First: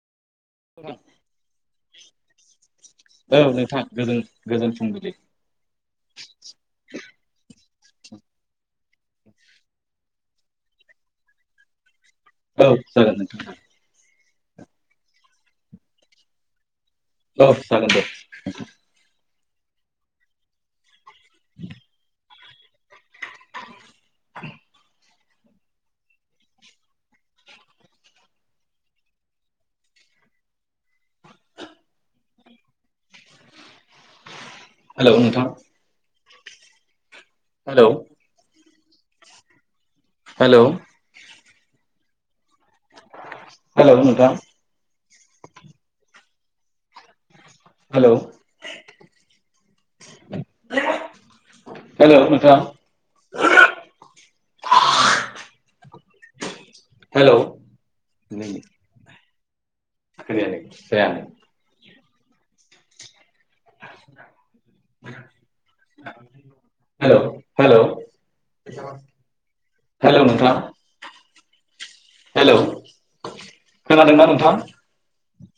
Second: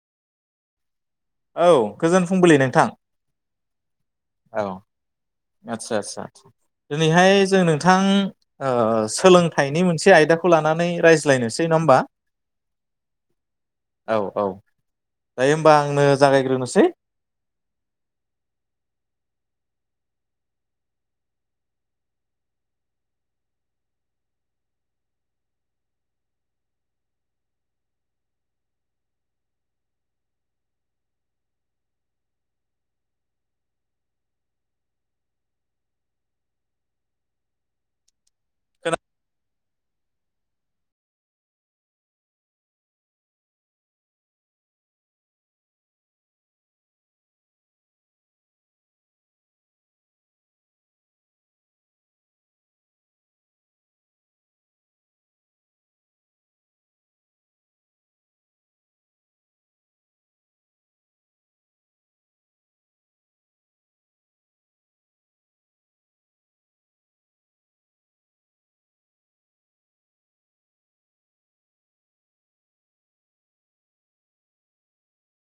औ गोजोन फुंबिलि नोंथां औ नोंथां गोजो औ गोजोन फुंबिलि। आदसा आदसा आदसा दिनैहाय जों नोंथां ओह सोलोंथाइनि मोनसे आयदाखौ लानानै रायज्लायनोसै नङा होमबा? औ जागोन नोंथां जागोन। औ औ दायो होमबा आंनो जागायग्रोनोसै? औ जागोन दे नोंथां। हेल' नोंथां! हेल'! हेल'! हेल' नोंथां! हेल'! हेल' नोंथां! हेल'! [unintelligible] खोनायाखै [unintelligible] हेल' हेल'! हेल' नोंथां! हेल'! खोनादोंना नोंथां?